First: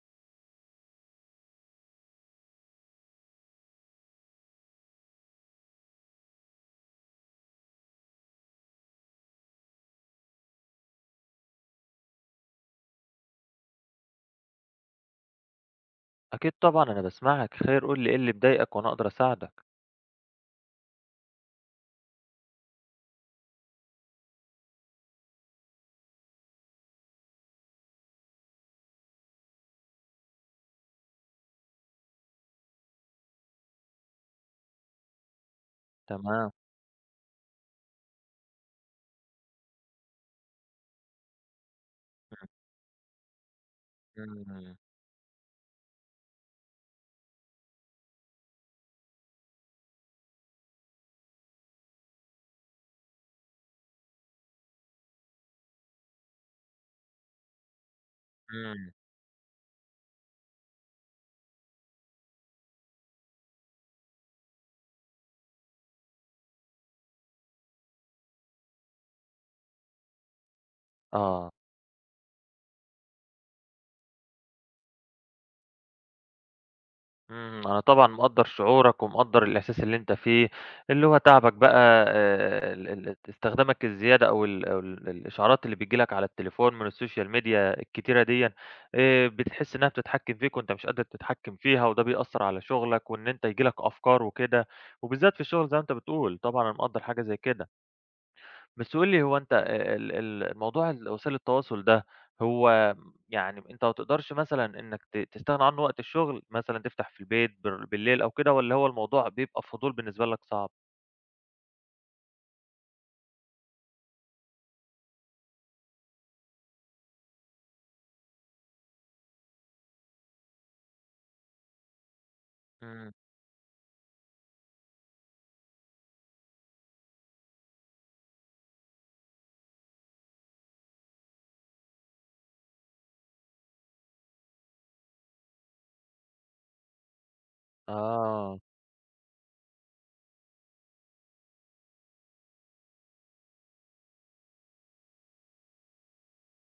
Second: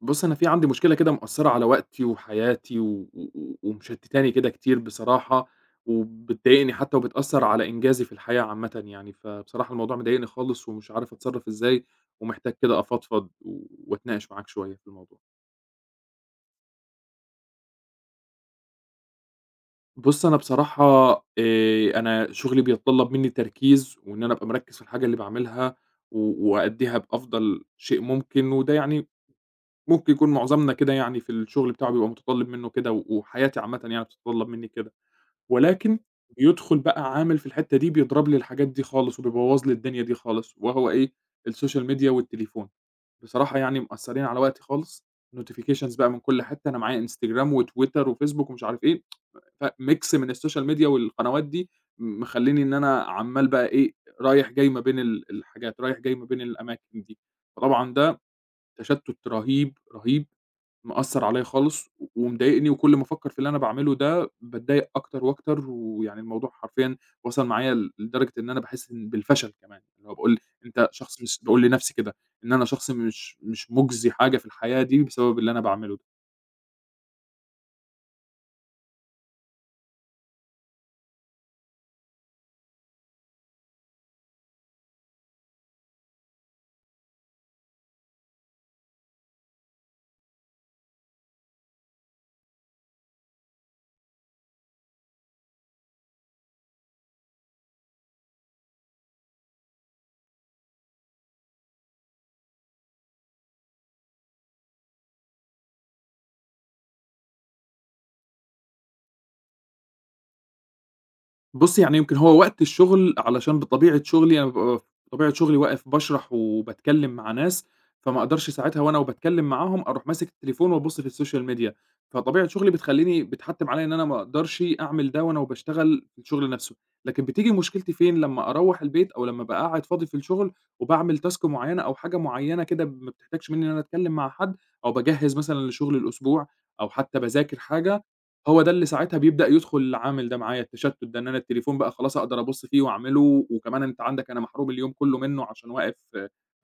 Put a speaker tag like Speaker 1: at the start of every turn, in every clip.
Speaker 1: بُص، أنا في عندي مشكلة كده مأثّرة على وقتي وحياتي و و ومشتتاني كده كتير بصراحة، وبتضايقني حتى وبتأثّر على إنجازي في الحياة عامةً يعني، فبصراحة الموضوع مضايقني خالص ومش عارف أتصرّف إزاي، ومحتاج كده أفضفض وأتناقش معاك شوية في الموضوع.
Speaker 2: أكيد طبعًا، أنا باسمعك، خير قُل لي إيه اللي مضايقك وأنا أقدر أساعدك.
Speaker 1: بُص، أنا بصراحة أنا شغلي بيتطلّب منّي تركيز وإن أنا أبقى مركّز في الحاجة اللي باعملها وأأدّيها بأفضل شيء ممكن، وده يعني ممكن يكون معظمنا كده يعني في الشغل بتاعه بيبقى متطلّب منّه كده وحياتي عامةً يعني بتتطلّب منّي كده. ولكن
Speaker 2: تمام.
Speaker 1: بيدخل بقى عامل في الحتّة دي بيضرب لي الحاجات دي خالص، وبيبوّظ لي الدنيا دي خالص، وهو إيه، السوشيال ميديا والتليفون، بصراحة يعني مأثّرين على وقتي
Speaker 2: إمم.
Speaker 1: خالص. Notifications بقى من كل حتّة، أنا معايا إنستجرام وتويتر وفيسبوك ومش عارف إيه، فmix من السوشيال ميديا والقنوات دي مخلّيني إن أنا عمّال بقى إيه، رايح جاي ما بين الحاجات، رايح جاي ما بين الأماكن دي، فطبعًا ده
Speaker 2: إمم.
Speaker 1: تشتُّت رهيب، رهيب. مأثّر عليّا خالص ومضايقني وكل ما أفكّر في اللي أنا باعمله ده باتضايق أكتر وأكتر، ويعني الموضوع حرفيًا وصل معايا لدرجة إن أنا باحس إن بالفشل كمان، اللي هو باقول أنت شخص مش
Speaker 2: آه.
Speaker 1: باقول لنَفْسي كده، إن أنا شخص مش مُجزي حاجة في الحياة دي بسبب اللي أنا باعمله ده.
Speaker 2: إمم. أنا طبعًا مقدّر شعورك ومقدّر الإحساس اللي أنت فيه، اللي هو تعبك بقى ال ال استخدامك الزيادة أو ال أو ال الإشعارات اللي بتيجي لك على التليفون من السوشيال ميديا الكتيرة ديًا، بتحس إنها بتتحكم فيك وأنت مش قادر تتحكم فيها، وده بيأثّر على شغلك وإن أنت ييجي لك أفكار وكده، وبالذات في الشغل زي ما أنت بتقول، طبعًا أنا مقدّر حاجة زي كده. بس قُل لي هو أنت ال ال الموضوع وسائل التواصل ده، هو يعني أنت ما تقدرش مثلًا إنّك تستغنى عنّه وقت الشغل، مثلًا تفتح في البيت بالليل أو كده والّا هو الموضوع بيبقى فضول بالنسبة لك صعب؟
Speaker 1: بُصّي، يعني يمكن هو وقت الشغل علشان بطبيعة شغلي واقف باشرح وباتكلّم مع ناس، فما أقدرش ساعتها وأنا وباتكلّم معاهم أروح ماسك التليفون وأبُص في السوشيال ميديا، فطبيعة شغلي
Speaker 2: إمم.
Speaker 1: بتخلّيني بتحتّم عليّا إن أنا ما أقدرش أعمل ده وأنا وباشتغل في الشغل نَفْسه، لكن بتيجي مشكلتي فين، لمّا أروّح البيت أو لمّا أبقى قاعد فاضي في الشغل وباعمل task معيّنة أو حاجة معيّنة كده ما بتحتاجش منّي إن أنا أتكلّم مع حد أو باجهّز مثلًا لشغل الأسبوع أو حتى باذاكر حاجة،
Speaker 2: آه.
Speaker 1: هو ده اللي ساعتها بيبدأ يدخل العامل ده معايا، التشتُّت ده، إن أنا التليفون بقى خلاص أقدر أبُص فيه وأعمله، وكمان أنت عندك أنا محروم اليوم كُلّه منّه عشان واقف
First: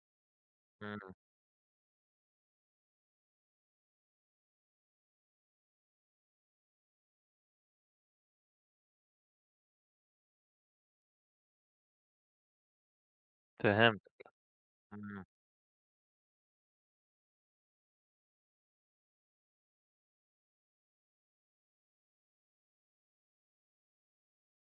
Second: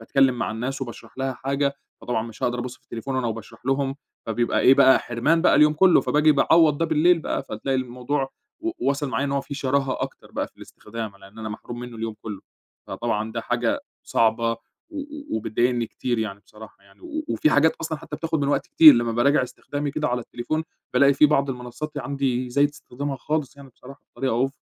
Speaker 1: باتكلّم مع الناس
Speaker 2: إمم.
Speaker 1: وباشرح لها حاجة، فطبعًا مش هاقدر أبُص في التليفون وأنا وباشرح لهم، فبيبقى إيه بقى، حرمان بقى اليوم كُلّه، فباجي باعوّض ده بالليل بقى، فتلاقي الموضوع واصل معايا إن هو في شراهة أكتر بقى في الاستخدام، لإن أنا محروم منّه اليوم كُلّه، فطبعًا ده حاجة
Speaker 2: فهمت.
Speaker 1: صعبة و
Speaker 2: إمم.
Speaker 1: و وبتضايقني كتير يعني بصراحة يعني، وفي حاجات أصلًا حتى بتاخُد من وقت كتير، لمّا باراجع استخدامي كده على التليفون بالاقي في بعض المنصّات يعني عندي زايد استخدامها خالص يعني بصراحة بطريقة أوفر.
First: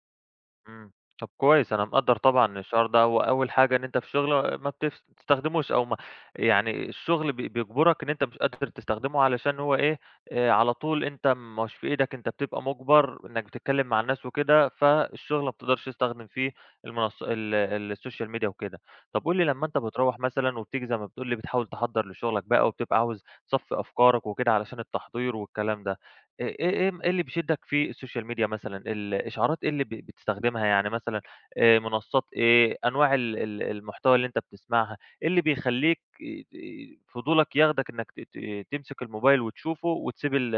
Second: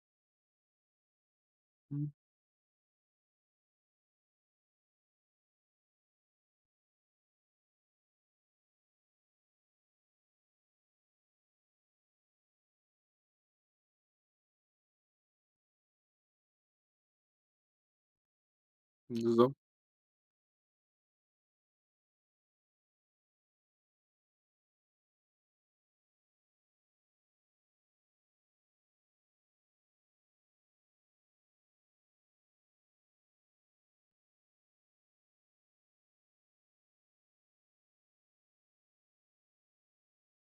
Speaker 2: إمم. طب كويس، أنا
Speaker 1: إمم،
Speaker 2: مقدّر طبعًا الشعور ده، هو أول حاجة إن أنت في شغل ما بتستخدموش أو ما يعني الشغل بيجبرك إن أنت مش قادر تستخدمه علشان هو إيه، على طول أنت ما هوش في إيدك، أنت بتبقى مُجبر إنّك بتتكلّم مع الناس وكده، فالشغل ما بتقدرش تستخدم فيه السوشيال ميديا وكده. طب قُل لي
Speaker 1: بالضبط.
Speaker 2: لمّا أنت بتروّح مثلًا وبتيجي زي ما بتقول لي بتحاول تحضّر لشغلك بقى وبتبقى عاوز تصفّي أفكارك وكده علشان التحضير والكلام ده، إ إيه إيه م إيه اللي بيشدك في السوشيال ميديا مثلًا، الإشعارات إيه اللي بتستخدمها، يعني مثلًا منصات إيه، أنواع ال ال المحتوى اللي أنت بتسمعها، إيه اللي بيخلّيك فضولك ياخدك إنك ت ت تمسك الموبايل وتشوفه وتسيب ال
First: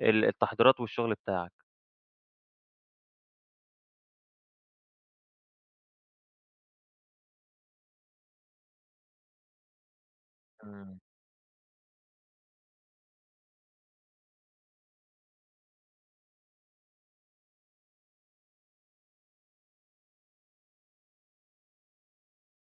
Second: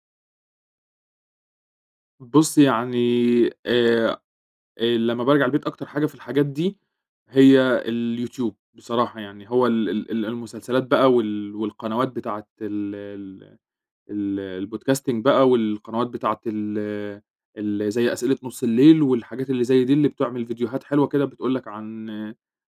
Speaker 2: ال التحضيرات والشغل بتاعك؟
Speaker 1: بُص يعني آآ، لمّا بارجع البيت أكتر حاجة في الحاجات دي هي اليوتيوب بصراحة يعني، هو ال ال ال المسلسلات
Speaker 2: إمم.
Speaker 1: بقى والقنوات بتاعة ال ال ال الpodcasting بقى والقنوات بتاعة ال ال زي أسئلة نُص الليل والحاجات اللي زي دي، اللي بتعمل فيديوهات حلوة كده بتقول لك عن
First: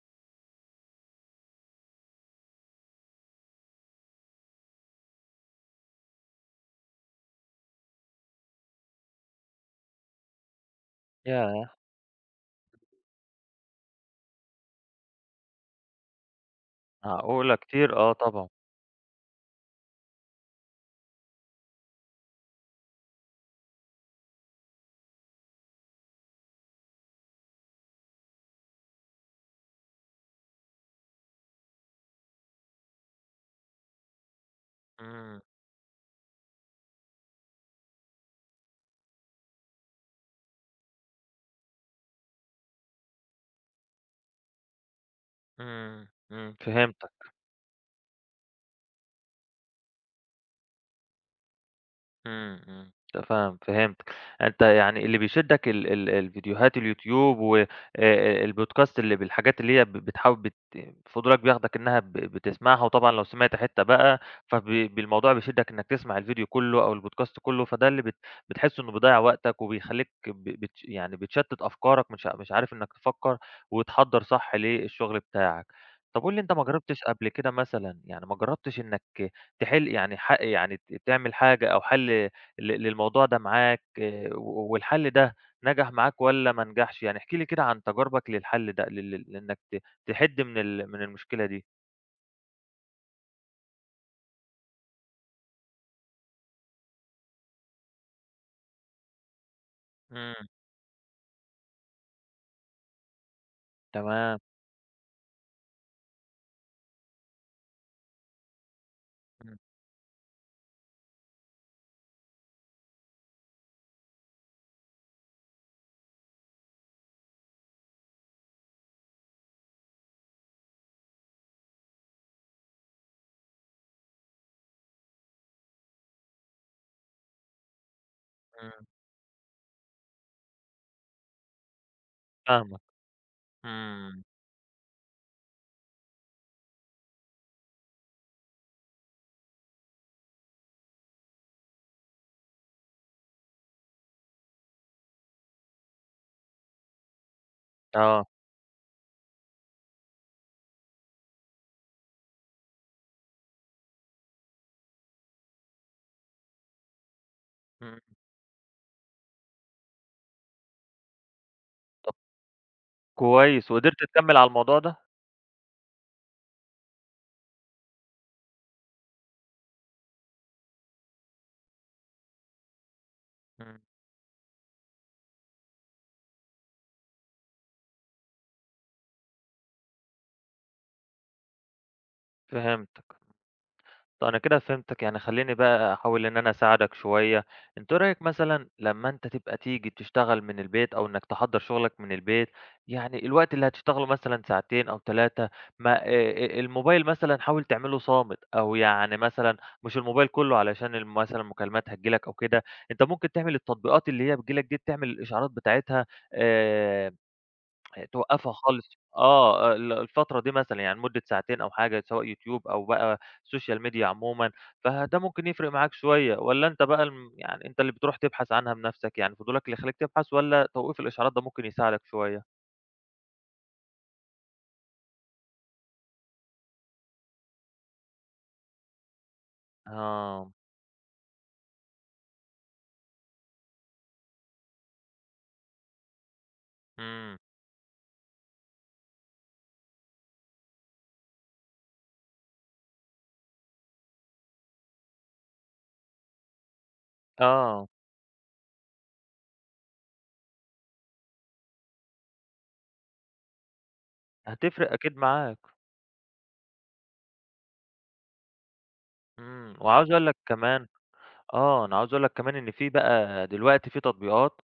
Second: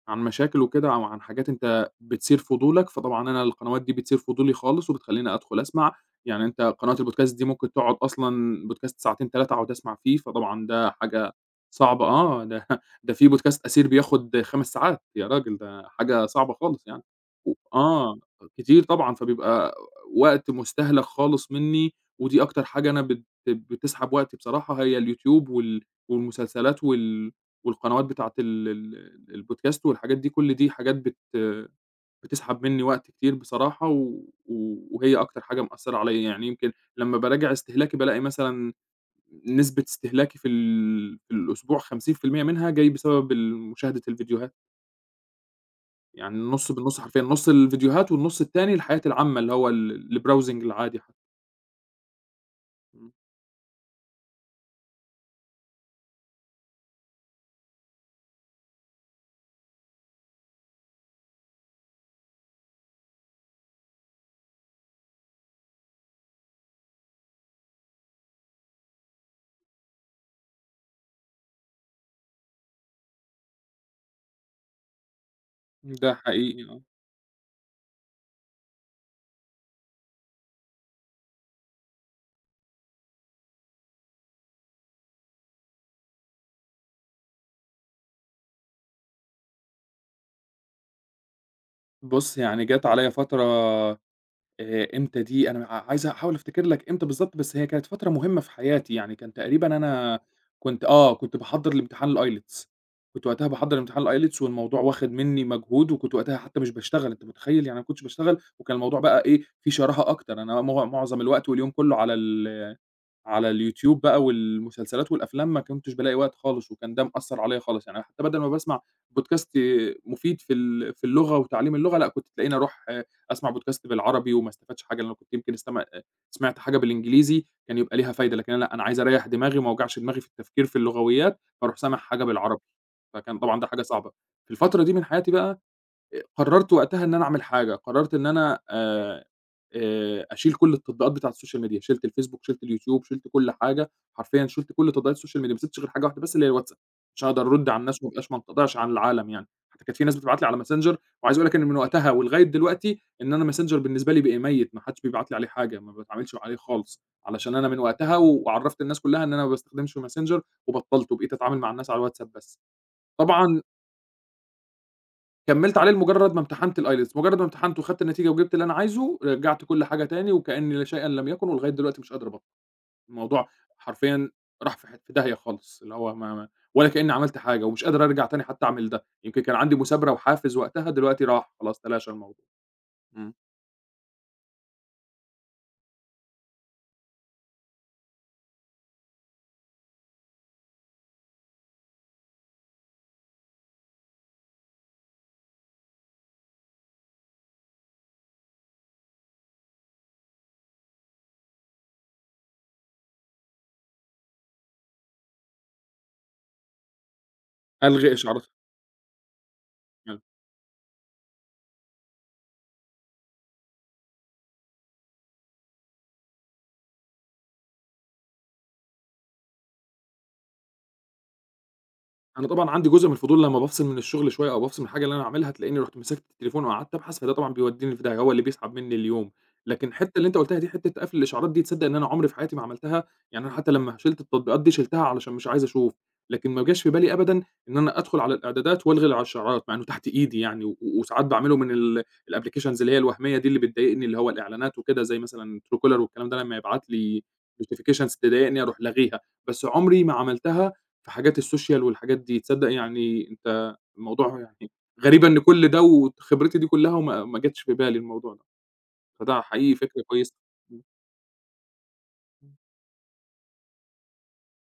Speaker 1: عن مشاكل وكده أو عن حاجات أنت بتثير فضولك، فطبعًا أنا القنوات دي بتثير فضولي خالص وبتخلّيني أدخل أسمع، يعني أنت قناة الpodcast دي ممكن تقعد أصلًا podcast ساعتين 3 أقعد أسمع فيه، فطبعًا ده حاجة
Speaker 2: ياه!
Speaker 1: صعبة آه، ده ده في podcast أثير بياخد 5 ساعات، يا راجل ده حاجة صعبة خالص يعني. و
Speaker 2: معقولة كتير، آه
Speaker 1: آه،
Speaker 2: طبعًا.
Speaker 1: كتير طبعًا، فبيبقى وقت مستهلك خالص منّي، ودي أكتر حاجة أنا بتسحب وقتي بصراحة هي اليوتيوب والمسلسلات والقنوات بتاعة ال الPodcast والحاجات دي، كل دي حاجات بتسحب منّي وقت كتير بصراحة، وهي
Speaker 2: إمم.
Speaker 1: أكتر حاجة مأثّرة عليّا، يعني يمكن لمّا باراجع استهلاكي بالاقي مثلًا نسبة استهلاكي في في الأسبوع 50% منها جاي بسبب مشاهدة الفيديوهات،
Speaker 2: إمم.
Speaker 1: يعني
Speaker 2: إمم.
Speaker 1: النُص بالنُص حرفيًا،
Speaker 2: فهمتك.
Speaker 1: نُص الفيديوهات والنُص التاني الحياة العامة اللي هو الbrowsing العادي حتى.
Speaker 2: إمم. إمم. فهمتك، أنت يعني اللي بيشدك ال ال الفيديوهات اليوتيوب و البودكاست اللي بالحاجات اللي هي بتحاول فضولك بياخدك إنها بتسمعها، وطبعًا لو سمعت حتة بقى فب بالموضوع بيشدك إنك تسمع الفيديو كله أو البودكاست كله، فده اللي بتحس إنه بيضيّع وقتك وبيخلّيك ب بت يعني بتشتت أفكارك مش عارف إنك تفكّر وتحضّر صح للشغل بتاعك.
Speaker 1: ده
Speaker 2: طب قُل لي أنت
Speaker 1: حقيقي
Speaker 2: ما
Speaker 1: آه.
Speaker 2: جرّبتش قبل كده مثلًا يعني ما جرّبتش إنك تحل يعني ح يعني ت تعمل حاجة أو حل للموضوع ده معاك آه، والحل ده نجح معاك والّا ما نجحش؟ يعني احكِ لي كده عن تجاربك للحل ده لل لل لإنك تحِد من المشكلة دي.
Speaker 1: بُص، يعني جات عليّا فترة إمتى دي؟ أنا عايز أحاول أفتكر لك إمتى بالضبط، بس هي كانت فترة مهمة في حياتي، يعني كان تقريبًا أنا
Speaker 2: إمم.
Speaker 1: كنت باحضّر لامتحان الIELTS. كنت وقتها باحضّر امتحان
Speaker 2: تمام.
Speaker 1: الIELTS والموضوع واخِد منّي مجهود وكنت وقتها حتى مش باشتغل، أنت متخيّل؟ يعني ما كنتش باشتغل وكان الموضوع بقى إيه،
Speaker 2: إمم.
Speaker 1: فيه شراهة أكتر، أنا مع معظم الوقت واليوم كُلّه على ال على اليوتيوب بقى والمسلسلات والأفلام ما كنتش بالاقي وقت خالص، وكان ده مأثّر عليَّ خالص، يعني حتى بدل ما باسمع بودكاست مفيد في في اللغة وتعليم اللغة، لأ كنت تلاقيني أروح أسمع بودكاست بالعربي وما استفادش حاجة، لأن كنت يمكن استمع آه، سمعت حاجة بالإنجليزي كان يبقى ليها فايدة، لكن أنا لأ، أنا
Speaker 2: إمم.
Speaker 1: عايز أريّح دماغي وما اوجعش دماغي في التفكير في اللغويات، فاروح سامع حاجة بالعربي،
Speaker 2: فاهمك.
Speaker 1: فكان طبعًا ده حاجة صعبة.
Speaker 2: إمم.
Speaker 1: في الفترة دي من حياتي بقى قررت وقتها إن أنا أعمل حاجة، قررت إن أنا أشيل كل التطبيقات بتاعة السوشيال ميديا، شِلت الفيسبوك، شِلت اليوتيوب، شِلت كل حاجة، حرفيًا شِلت كل تطبيقات السوشيال ميديا، ما سِبتش غير حاجة واحدة بس اللي هي الواتساب، عشان أقدر أرُد على الناس وما
Speaker 2: آه.
Speaker 1: ابقاش ما انقطعش عن العالم يعني، حتى كانت في ناس بتبعت لي على ماسنجر، وعايز أقول لك إن من وقتها ولغاية دلوقتي إن أنا ماسنجر بالنسبة لي بقى ميت، ما حدش بيبعت لي عليه حاجة، ما باتعاملش عليه خالص، علشان أنا من
Speaker 2: إمم.
Speaker 1: وقتها وعرّفت الناس كلها إن أنا ما باستخدمش ماسنجر وبطّلته، بقيت أتعامل مع الناس على
Speaker 2: طب
Speaker 1: الواتساب بس. طبعًا
Speaker 2: كويس وقدرت تكمّل على الموضوع ده؟
Speaker 1: كمّلت عليه لمجرّد ما امتحنت الIELTS، مجرّد ما امتحنته وخدت النتيجة وجِبت اللي أنا عايزه، رجّعت كل حاجة تاني وكأن لا شيئًا لم يكن ولغاية دلوقتي مش قادر أبطّل، الموضوع
Speaker 2: إمم.
Speaker 1: حرفيًا راح في في داهية خالص، اللي هو ما ما ولا كإنّي عملت حاجة ومش قادر أرجع تاني حتّى أعمل ده، يمكن كان عندي مثابرة وحافز وقتها، دلوقتي راح خلاص تلاشى الموضوع.
Speaker 2: فهمت.
Speaker 1: إمم.
Speaker 2: طب أنا كده فهمتك، يعني خلّيني بقى أحاول إن أنا أساعدك شوية، أنت إيه رأيك مثلًا لمّا أنت تبقى تيجي تشتغل من البيت أو إنك تحضّر شغلك من البيت، يعني الوقت اللي هتشتغله مثلًا ساعتين أو 3 ما الموبايل مثلًا حاول تعمله صامت، أو يعني مثلًا مش الموبايل كلّه علشان مثلًا المكالمات هتيجي لك أو كده، أنت ممكن تعمل التطبيقات اللي هي بتيجي لك دي، تعمل الإشعارات بتاعتها آآ
Speaker 1: ألغي إشعارات.
Speaker 2: توقّفها خالص. آه، آه، الفترة دي مثلًا يعني مدة ساعتين أو حاجة سواء يوتيوب أو بقى social media عمومًا، فده ممكن يفرق معاك شوية، والّا أنت بقى يعني أنت اللي بتروح تبحث عنها بنفسك، يعني فضولك اللي يخلّيك تبحث والّا توقيف الإشعارات ده ممكن يساعدك شوية؟
Speaker 1: أنا طبعًا عندي جزء من الفضول لمّا بافصل من الشغل شوية أو بافصل من الحاجة اللي أنا عاملها، تلاقيني رُحت مسكت التليفون وقعدت أبحث، فده طبعًا بيودّيني في داهية، هو اللي بيسحب منّي اليوم. لكن الحتّة اللي أنت
Speaker 2: آه.
Speaker 1: قُلتها دي، حتّة قفل الإشعارات دي، تصدّق إن أنا عمري في حياتي ما عملتها؟ يعني أنا حتّى لمّا شِلت التطبيقات دي، شِلتها علشان مش عايز أشوف، لكن ما جاش في بالي أبدًا
Speaker 2: إمم.
Speaker 1: إن أنا أدخل على الإعدادات وألغي الإشعارات، مع إنه تحت إيدي يعني، وساعات باعمله من الapplications اللي هي الوهمية دي اللي بتضايقني، اللي هو الإعلانات وكده، زي مثلًا truecaller والكلام ده، لمّا يبعت لي
Speaker 2: آه.
Speaker 1: notifications تضايقني أروح لاغيها، بس عمري ما عملتها في حاجات السوشيال والحاجات دي، تصدّق يعني أنت الموضوع يعني
Speaker 2: هتفرق أكيد
Speaker 1: غريبة إن
Speaker 2: معاك.
Speaker 1: كل ده وخبرتي دي كلّها وما ما جاتش في بالي الموضوع ده، فده
Speaker 2: إمم.
Speaker 1: حقيقي فكرة
Speaker 2: وعاوز أقول
Speaker 1: كويسة.
Speaker 2: لك
Speaker 1: إمم.
Speaker 2: كمان آه، أنا عاوز أقول لك كمان إن في بقى دلوقتي في تطبيقات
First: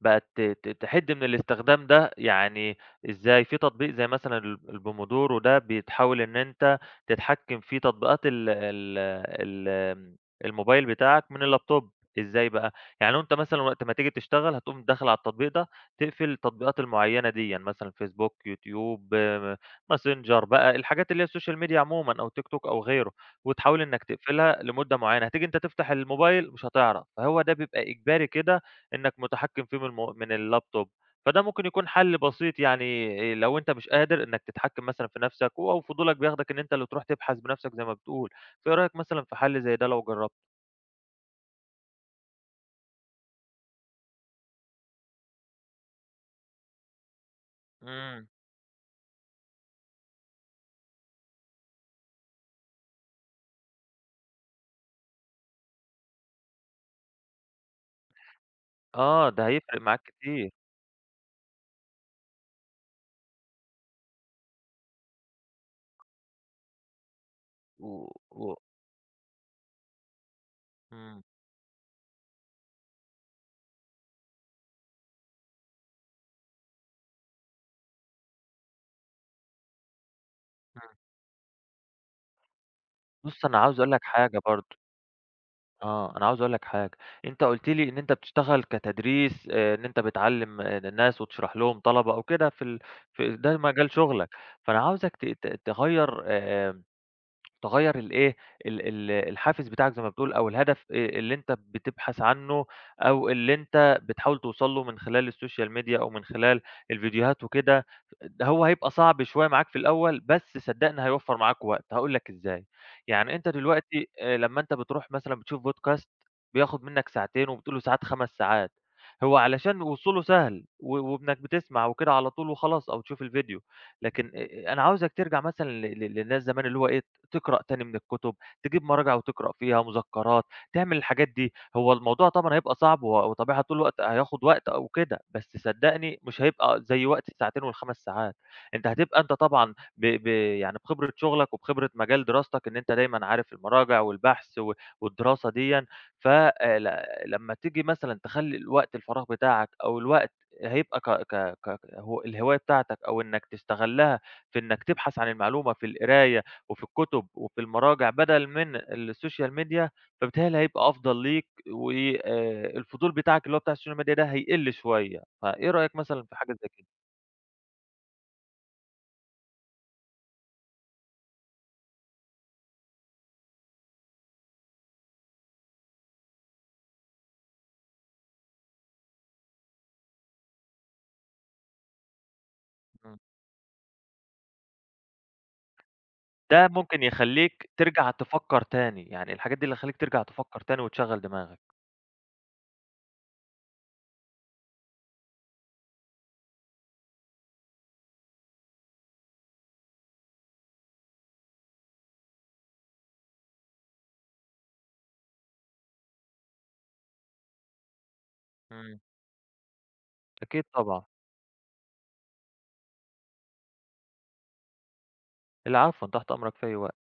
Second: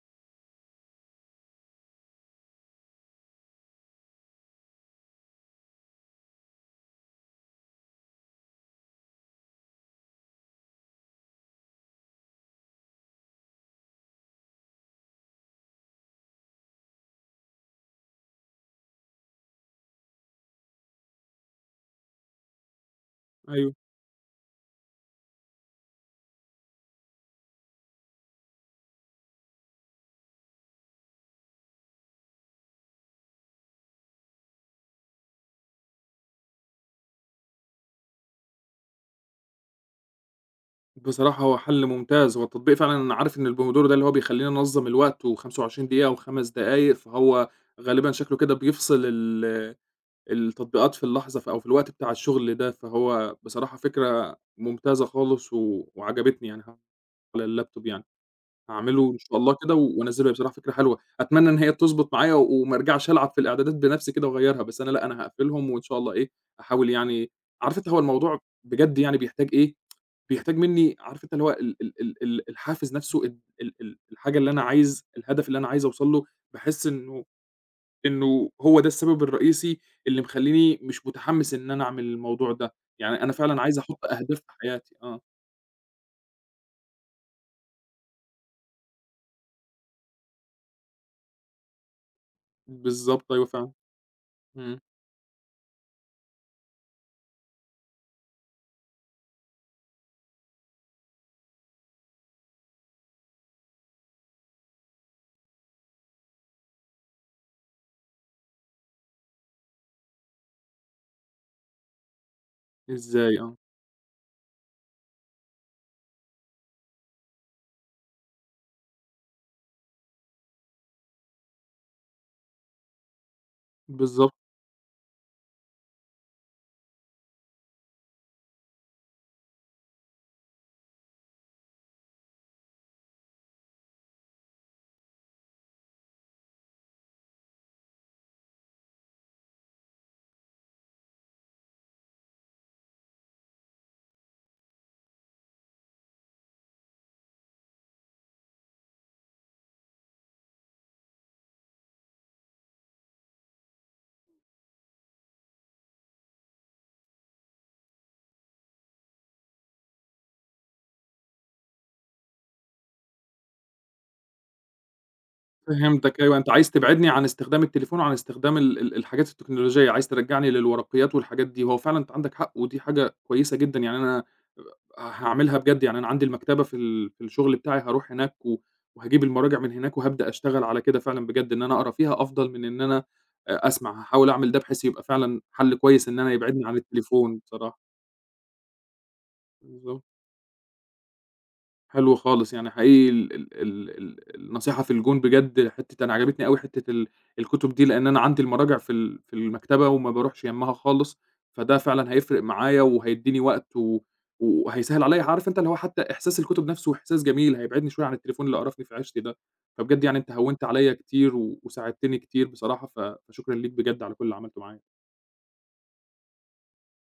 Speaker 2: بقت ت ت تحِد من الاستخدام ده، يعني إزاي؟ في تطبيق زي مثلًا الPomodoro ده بتحاول إن أنت تتحكّم في تطبيقات ال ال ال آمم، الموبايل بتاعك من اللابتوب، إزاي بقى؟ يعني لو أنت مثلًا وقت ما تيجي تشتغل هتقوم داخل على التطبيق ده، تقفل التطبيقات المعيّنة ديًا، مثلًا فيسبوك، يوتيوب، Messenger بقى، الحاجات اللي هي السوشيال ميديا عمومًا أو تيك توك أو غيره،
Speaker 1: أيوه،
Speaker 2: وتحاول إنّك تقفلها لمدة معيّنة، هتيجي أنت تفتح الموبايل مش هتعرف، فهو ده بيبقى إجباري كده إنّك متحكّم فيه من الم من اللابتوب، فده ممكن يكون حل بسيط يعني لو أنت مش قادر إنّك تتحكّم مثلًا في نَفْسك أو فضولك بياخدك إن أنت اللي تروح تبحث بنَفْسك زي ما بتقول، فإيه رأيك مثلًا في حل زي ده لو جرّبته؟
Speaker 1: بصراحة هو حل ممتاز، هو التطبيق فعلًا أنا عارف إن البومودورو ده اللي هو بيخلّيني أنظّم الوقت و25 دقيقة و5 دقايق، فهو غالبًا
Speaker 2: إمم.
Speaker 1: شكله كده بيفصل التطبيقات في اللحظة أو في الوقت بتاع الشغل ده، فهو بصراحة فكرة ممتازة خالص وعجبتني يعني على اللابتوب يعني. هاعمله إن
Speaker 2: آه.
Speaker 1: شاء
Speaker 2: ده
Speaker 1: الله كده
Speaker 2: هيفرق معاك
Speaker 1: وأنزّله، هي
Speaker 2: كتير
Speaker 1: بصراحة فكرة حلوة، أتمنى إن هي تضبط معايا وما أرجعش ألعب في الإعدادات بنفسي كده وأغيّرها، بس أنا لأ، أنا هاقفلهم وإن شاء الله إيه، أحاول يعني. عارف
Speaker 2: و
Speaker 1: أنت هو الموضوع
Speaker 2: و
Speaker 1: بجد يعني بيحتاج إيه، بيحتاج منّي
Speaker 2: إمم.
Speaker 1: عارف أنت اللي هو ال ال ال ال الحافز نفسه ال ال ال الحاجة اللي أنا عايز الهدف اللي أنا عايز أوصل له، باحس إنه هو ده السبب الرئيسي اللي مخلّيني
Speaker 2: إمم.
Speaker 1: مش متحمّس إن أنا أعمل الموضوع ده، يعني أنا
Speaker 2: بُص أنا
Speaker 1: فعلًا
Speaker 2: عاوز
Speaker 1: عايز
Speaker 2: أقول لك
Speaker 1: أحُط
Speaker 2: حاجة
Speaker 1: أهداف في
Speaker 2: برضه،
Speaker 1: حياتي. آه،
Speaker 2: آه، أنا عاوز أقول لك حاجة، أنت قُلت لي إن أنت بتشتغل كتدريس إن أنت بتعلّم آه، الناس وتشرح لهم طلبة أو كده في ال
Speaker 1: بالضبط
Speaker 2: في
Speaker 1: أيوه
Speaker 2: ده
Speaker 1: فعلًا.
Speaker 2: مجال شغلك،
Speaker 1: إمم.
Speaker 2: فأنا عاوزك ت ت تغيّر تغيّر الإيه، ال ال الحافز بتاعك زي ما بتقول أو الهدف اللي أنت بتبحث عنّه أو اللي أنت بتحاول توصل له من خلال السوشيال ميديا أو من خلال الفيديوهات وكده، ده هو هيبقى صعب شوية معاك في الأول، بس صدّقني هيوفّر معاك وقت، هاقول لك إزاي. يعني
Speaker 1: إزاي؟
Speaker 2: أنت
Speaker 1: آه،
Speaker 2: دلوقتي لمّا أنت بتروح مثلًا بتشوف بودكاست بياخد منّك ساعتين وبتقول له ساعات 5 ساعات، هو علشان وصوله سهل وإنّك بتسمع وكده على طول وخلاص أو تشوف الفيديو، لكن
Speaker 1: بالضبط.
Speaker 2: أنا عاوزك ترجع مثلًا ل ل للناس زمان اللي هو إيه تقرأ تاني من الكتب، تجيب مراجع وتقرأ فيها، مذكرات، تعمل الحاجات دي. هو الموضوع طبعًا هيبقى صعب وطبيعي طول الوقت هياخد وقت أو كده، بس صدّقني مش هيبقى زي وقت الساعتين وال5 ساعات. أنت هتبقى أنت طبعًا ب ب يعني بخبرة شغلك وبخبرة مجال دراستك إن أنت دايمًا عارف المراجع والبحث والدراسة ديًا، ف ل لمّا تيجي مثلًا تخلّي الوقت الفراغ بتاعك أو الوقت هيبقى ك ك ك هو الهواية بتاعتك أو إنّك تستغلّها في إنّك تبحث عن المعلومة في القراية وفي الكُتب وفي المراجع بدل من السوشيال ميديا، فبيتهيأ لي هيبقى أفضل ليك و الفضول بتاعك اللي هو بتاع السوشيال ميديا ده هيقِل شوية، فإيه رأيك
Speaker 1: فهمتك
Speaker 2: مثلًا في
Speaker 1: أيوه، أنت
Speaker 2: حاجة زي
Speaker 1: عايز
Speaker 2: كده؟
Speaker 1: تبعدني عن استخدام التليفون وعن استخدام ال ال الحاجات التكنولوجية، عايز ترجّعني للورقيات والحاجات دي، هو فعلًا أنت عندك حق ودي حاجة كويسة جدًا، يعني أنا هاعملها بجد، يعني أنا عندي المكتبة في في الشغل بتاعي هاروح هناك وهاجيب المراجع من هناك وهابدأ أشتغل على كده فعلًا بجد، إن أنا أقرا فيها أفضل من إن أنا
Speaker 2: إمم.
Speaker 1: أسمع، هاحاول أعمل ده بحيث يبقى فعلًا حل كويس إن أنا يبعدني
Speaker 2: ده
Speaker 1: عن
Speaker 2: ممكن
Speaker 1: التليفون
Speaker 2: يخلّيك
Speaker 1: بصراحة.
Speaker 2: ترجع تفكّر تاني، يعني الحاجات دي اللي هتخلّيك
Speaker 1: بالضبط.
Speaker 2: ترجع تفكّر تاني وتشغّل دماغك.
Speaker 1: حلو خالص، يعني حقيقي ال ال ال ال النصيحة في الجون بجد، حتّة أنا عجبتني أوي حتّة الكتب دي، لإن أنا عندي المراجع في في المكتبة وما باروحش يمّها خالص، فده فعلًا هيفرق معايا وهيدّيني وقت وهيسهّل عليّا، عارف أنت اللي هو حتّى إحساس الكتب نَفْسه إحساس جميل، هيبعدني شوية عن التليفون اللي قرفني في
Speaker 2: إمم.
Speaker 1: عيشتي ده، فبجد يعني أنت
Speaker 2: أكيد
Speaker 1: هوّنت عليّا
Speaker 2: طبعًا.
Speaker 1: كتير وساعدتني كتير بصراحة، فشكرًا ليك بجد على كل اللي عملته معايا.
Speaker 2: العفو، أنا تحت أمرك في أي وقت.